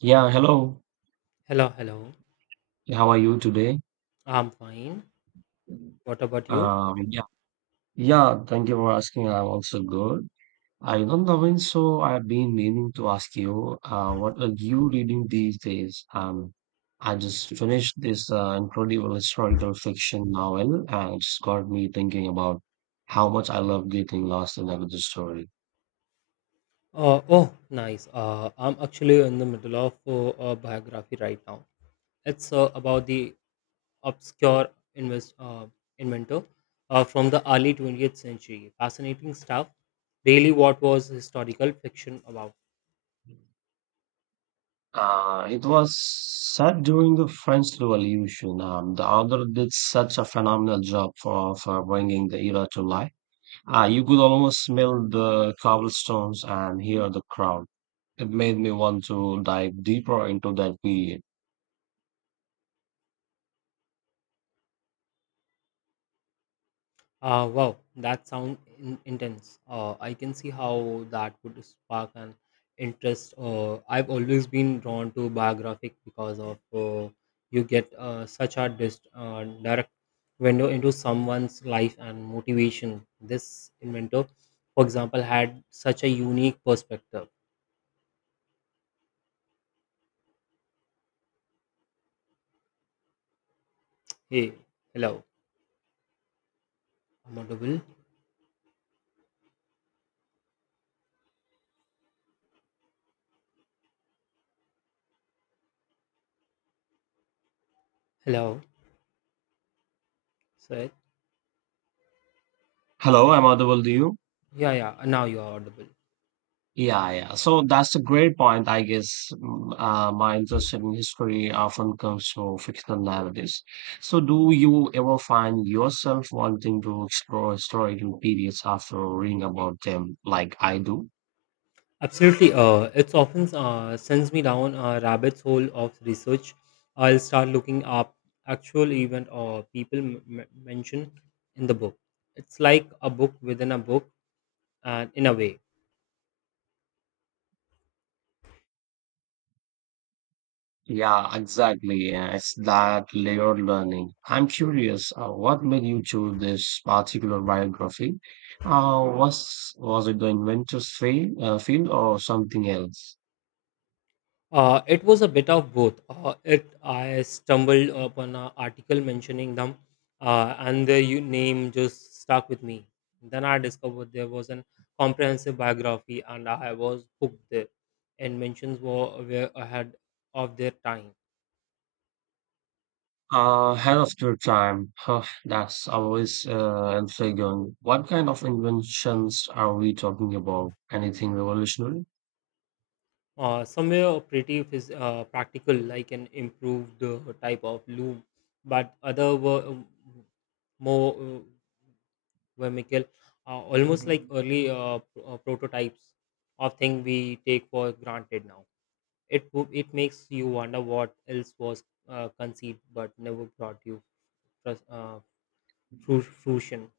Yeah, hello. Hello, hello. How are you today? I'm fine. What about you? Um, yeah, yeah, thank you for asking. I'm also good. I'm not knowing, so I've been meaning to ask you, what are you reading these days? I just finished this incredible historical fiction novel, and it's got me thinking about how much I love getting lost in a good story. Oh, nice. I'm actually in the middle of a biography right now. It's about the obscure invest, uh, inventor from the early 20th century. Fascinating stuff. Really, what was historical fiction about? It was set during the French Revolution. The author did such a phenomenal job for bringing the era to life. Ah, you could almost smell the cobblestones and hear the crowd. It made me want to dive deeper into that period. Wow, that sounds intense. I can see how that would spark an interest. I've always been drawn to biographic because of you get such a direct window into someone's life and motivation. This inventor, for example, had such a unique perspective. Hey, hello, I'm audible. Hello, sir. Hello, I'm audible to you. Yeah, yeah. Now you are audible. Yeah, yeah. So that's a great point. I guess my interest in history often comes from fictional narratives. So, do you ever find yourself wanting to explore historical periods after reading about them, like I do? Absolutely. It's often sends me down a rabbit's hole of research. I'll start looking up actual event or people mentioned in the book. It's like a book within a book, and in a way. Yeah, exactly. It's that layered learning. I'm curious, what made you choose this particular biography? Was it the inventor's field or something else? It was a bit of both. It I stumbled upon an article mentioning them, and the name just stuck with me. Then I discovered there was an comprehensive biography, and I was hooked there. And mentions were ahead of their time. Ahead of your time. Huh, that's always intriguing. What kind of inventions are we talking about? Anything revolutionary? Somewhere pretty practical, like an improved type of loom, but other were more. Were Michael, almost like early prototypes of thing we take for granted now. It makes you wonder what else was conceived but never brought you frus- uh, fruition.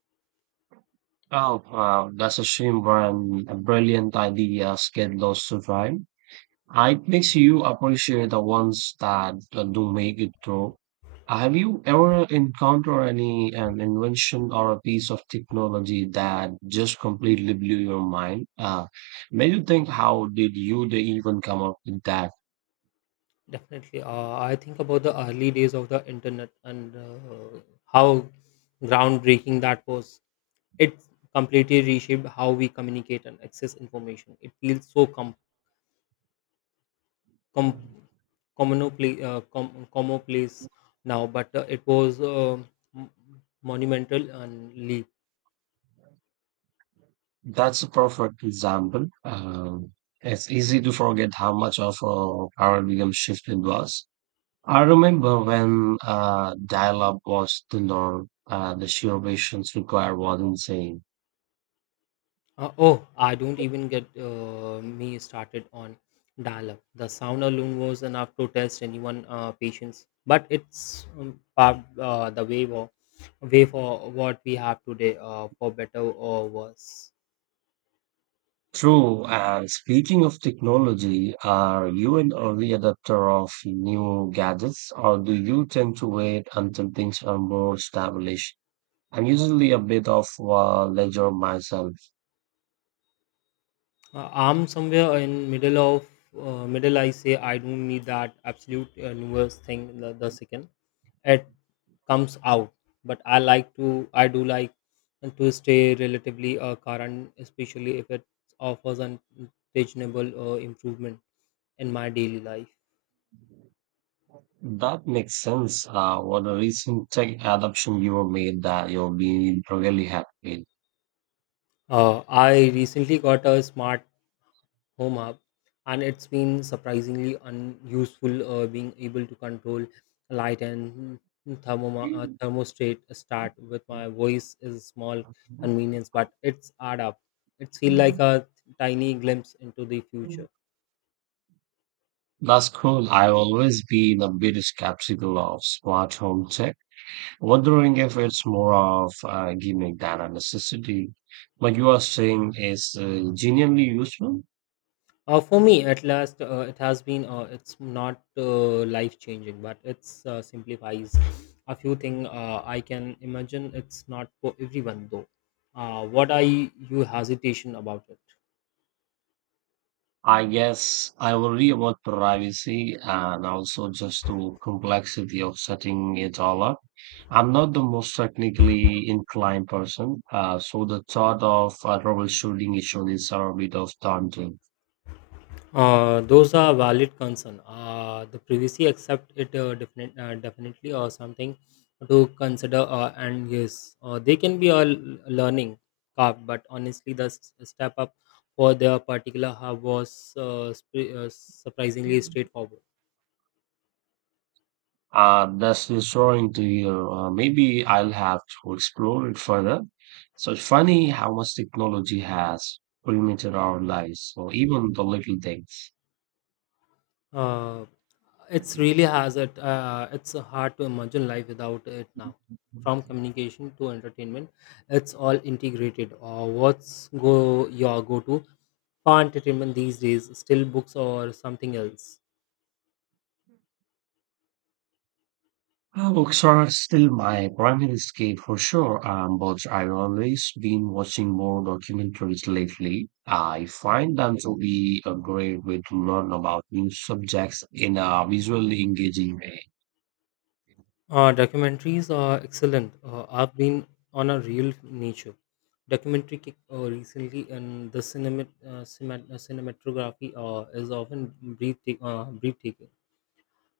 Oh, wow, that's a shame, Brian. A brilliant idea, get lost to time. It makes you appreciate the ones that do make it through. Have you ever encountered any an invention or a piece of technology that just completely blew your mind? Made you think, how did you they even come up with that? Definitely, I think about the early days of the internet and how groundbreaking that was. It completely reshaped how we communicate and access information. It feels so com- commonplace, commonplace now, but it was m- monumental and leap. That's a perfect example. It's easy to forget how much of a paradigm shift it was. I remember when dial-up was the norm, the sheer patience required was insane. Oh, I don't even get me started on dial-up. The sound alone was enough to test anyone' patience. But it's paved the way for way for what we have today, for better or worse. True. And speaking of technology, are you an early adopter of new gadgets, or do you tend to wait until things are more established? I'm usually a bit of a ledger myself. I'm somewhere in middle of middle. I say I don't need that absolute newest thing. The second it comes out, but I like to. I do like to stay relatively current, especially if it offers an reasonable improvement in my daily life. That makes sense. What a recent tech adoption you made that you'll be really happy I recently got a smart home hub, and it's been surprisingly unuseful. Being able to control light and with. thermostat start with my voice is a small convenience, but it's add up. It feels like a tiny glimpse into the future. That's cool. I've always been a bit skeptical of smart home tech, wondering if it's more of a gimmick than a necessity, but you are saying it's genuinely useful. For me, at last, it has been. It's not life changing, but it's simplifies a few things. I can imagine it's not for everyone though. What are you hesitation about it? I guess I worry about privacy and also just the complexity of setting it all up. I'm not the most technically inclined person, so the thought of troubleshooting issues is a bit of daunting. Those are valid concern. The privacy, except it definitely or something to consider. And yes, they can be a learning curve, but honestly, the step up for their particular hub was surprisingly straightforward. That's reassuring to hear. Maybe I'll have to explore it further. So it's funny how much technology has permeated our lives, or even the little things. Uh, it's really has it. It's hard to imagine life without it now. From communication to entertainment, it's all integrated. What's go your go-to for entertainment these days? Still books or something else? Ah, books are still my primary escape for sure, but I've always been watching more documentaries lately. I find them to be a great way to learn about new subjects in a visually engaging way. Documentaries are excellent. I've been on a real nature documentary kick recently, and the cinematography is often breathtaking,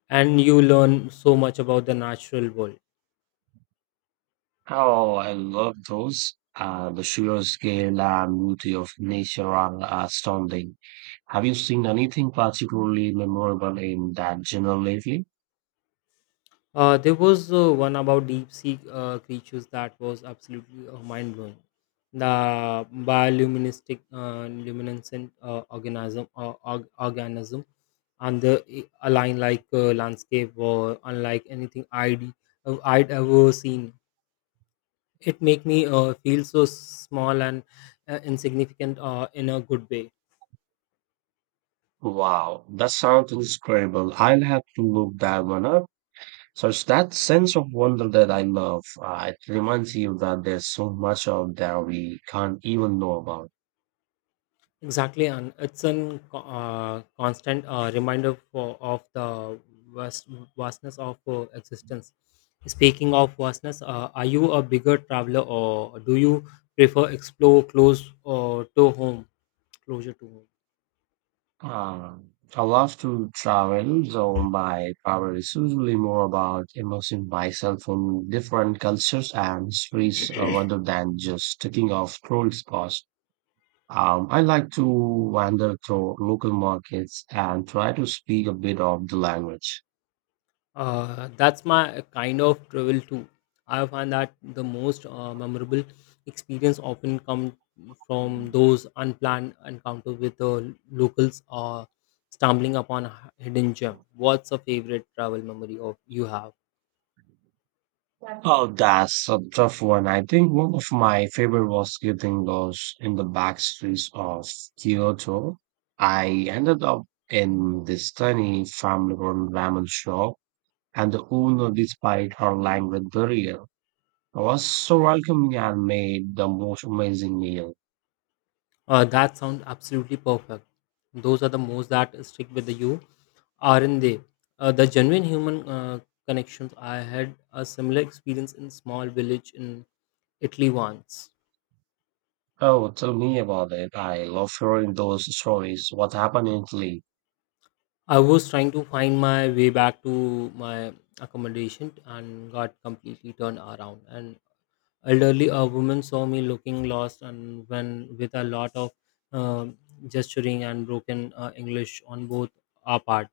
and you learn so much about the natural world. Oh, I love those. The sheer scale and beauty of nature are astounding. Have you seen anything particularly memorable in that genre lately? There was one about deep sea creatures that was absolutely mind blowing. The bioluminescent luminescent organism and the align like landscape or unlike anything I'd ever seen. It make me feel so small and insignificant in a good way. Wow, that sounds incredible. I'll have to look that one up. So it's that sense of wonder that I love. It reminds you that there's so much out there we can't even know about. Exactly, and it's an constant reminder of the vast, vastness of existence. Speaking of vastness, are you a bigger traveler or do you prefer explore close closer to home? Uh, I love to travel, so my travel is usually more about immersing myself in different cultures and histories rather than just ticking off tourist spots. I like to wander through local markets and try to speak a bit of the language. That's my kind of travel too. I find that the most memorable experience often come from those unplanned encounters with the locals or stumbling upon a hidden gem. What's a favorite travel memory of you have? Oh, that's a tough one. I think one of my favorite was getting lost in the back streets of Kyoto. I ended up in this tiny family-run ramen shop, and the owner, despite her language barrier, was so welcoming and made the most amazing meal. That sounds absolutely perfect. Those are the most that stick with you, aren't they? The genuine human connections. I had a similar experience in small village in Italy once. Oh, tell me about it. I love hearing those stories. What happened in Italy? I was trying to find my way back to my accommodation and got completely turned around. An elderly a woman saw me looking lost and when with a lot of um gesturing and broken English on both our part,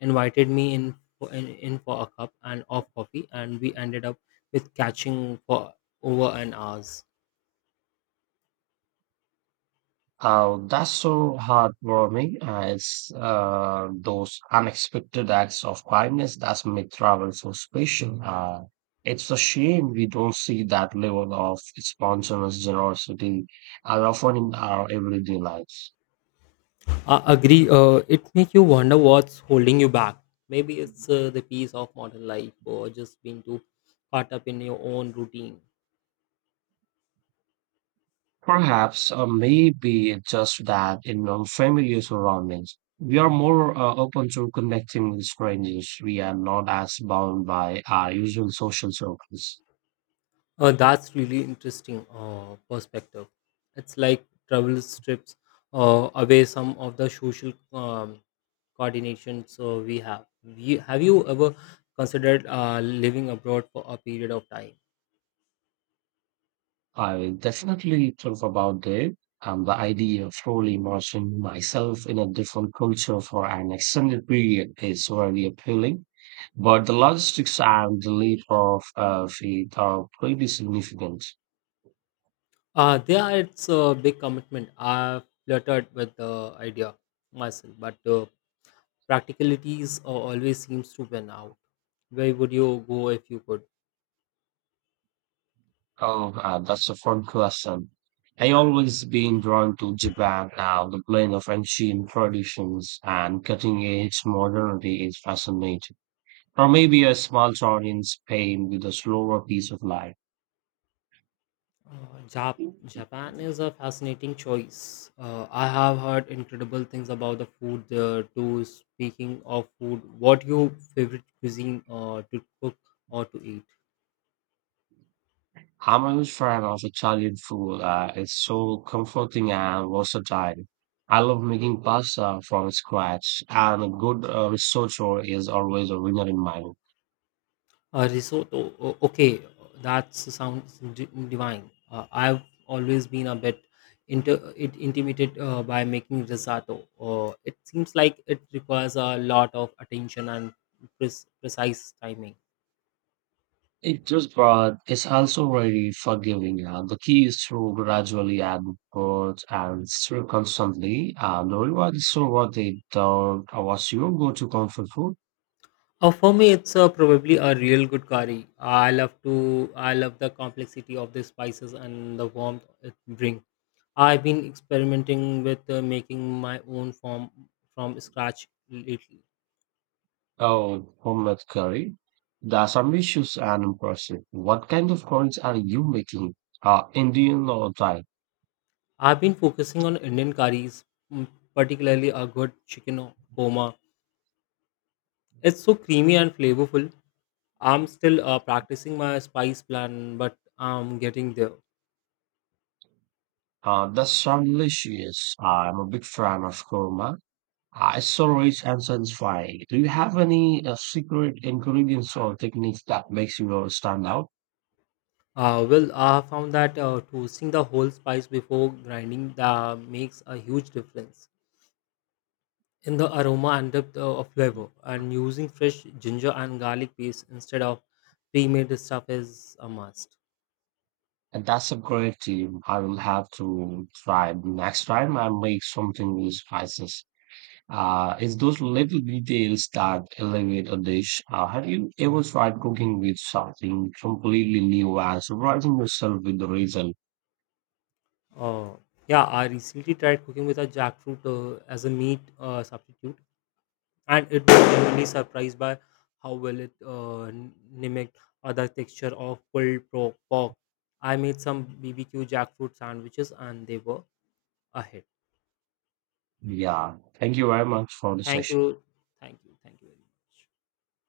invited me in for a cup and of coffee, and we ended up with catching for over an hour. Oh, that's so heartwarming. It's those unexpected acts of kindness that make travel so special. It's a shame we don't see that level of spontaneous generosity as often in our everyday lives. I agree. It makes you wonder what's holding you back. Maybe it's the peace of modern life or just being too caught up in your own routine. Perhaps, maybe it's just that in unfamiliar surroundings, we are more open to connecting with strangers. We are not as bound by our usual social circles. That's really interesting perspective. It's like travel strips away some of the social coordination so we have. Have you ever considered living abroad for a period of time? I will definitely talk about it. The idea of fully immersing myself in a different culture for an extended period is very appealing, but the logistics and the leap of faith are pretty significant. There it's a big commitment. I flirted with the idea myself, but practicalities always seems to win out. Where would you go if you could? Oh, that's a fun question. I always been drawn to Japan now. The blend of ancient traditions and cutting edge modernity is fascinating. Or maybe a small town in Spain with a slower pace of life. Japan is a fascinating choice. I have heard incredible things about the food there too. Speaking of food, what your favorite cuisine to cook or to eat? I'm a huge fan of Italian food. It's so comforting and versatile. I love making pasta from scratch, and a good risotto is always a winner in my book. Risotto. Okay, that sounds divine. I've always been a bit inter- it intimidated by making risotto. It seems like it requires a lot of attention and precise timing. It just, but it's also very forgiving. The key is to gradually add words and stir constantly. And the reward is so worth it. What's your go-to comfort food? For me, it's probably a real good curry. I love to. I love the complexity of the spices and the warmth it brings. I've been experimenting with making my own form from scratch lately. Oh, homemade curry. The Assamese dishes are impressive. What kind of curries are you making? Indian or Thai? I've been focusing on Indian curries, mm, particularly a good chicken korma. It's so creamy and flavorful. I'm still practicing my spice plan, but I'm getting there. That's sounds delicious. I'm a big fan of korma. It's so rich and satisfying. Do you have any secret ingredients or techniques that makes you stand out? Well, I have found that toasting the whole spice before grinding that makes a huge difference in the aroma and depth of flavor. And using fresh ginger and garlic paste instead of pre-made stuff is a must. And that's a great team. I will have to try next time I make something with spices. It's those little details that elevate a dish. Have you ever tried cooking with something completely new and surprising yourself with the result? Uh, yeah, I recently tried cooking with a jackfruit as a meat substitute, and it was genuinely surprised by how well it mimicked other texture of pulled pork. I made some BBQ jackfruit sandwiches, and they were a hit. Yeah. Thank you very much for the Thank session. you, thank you, thank you very much.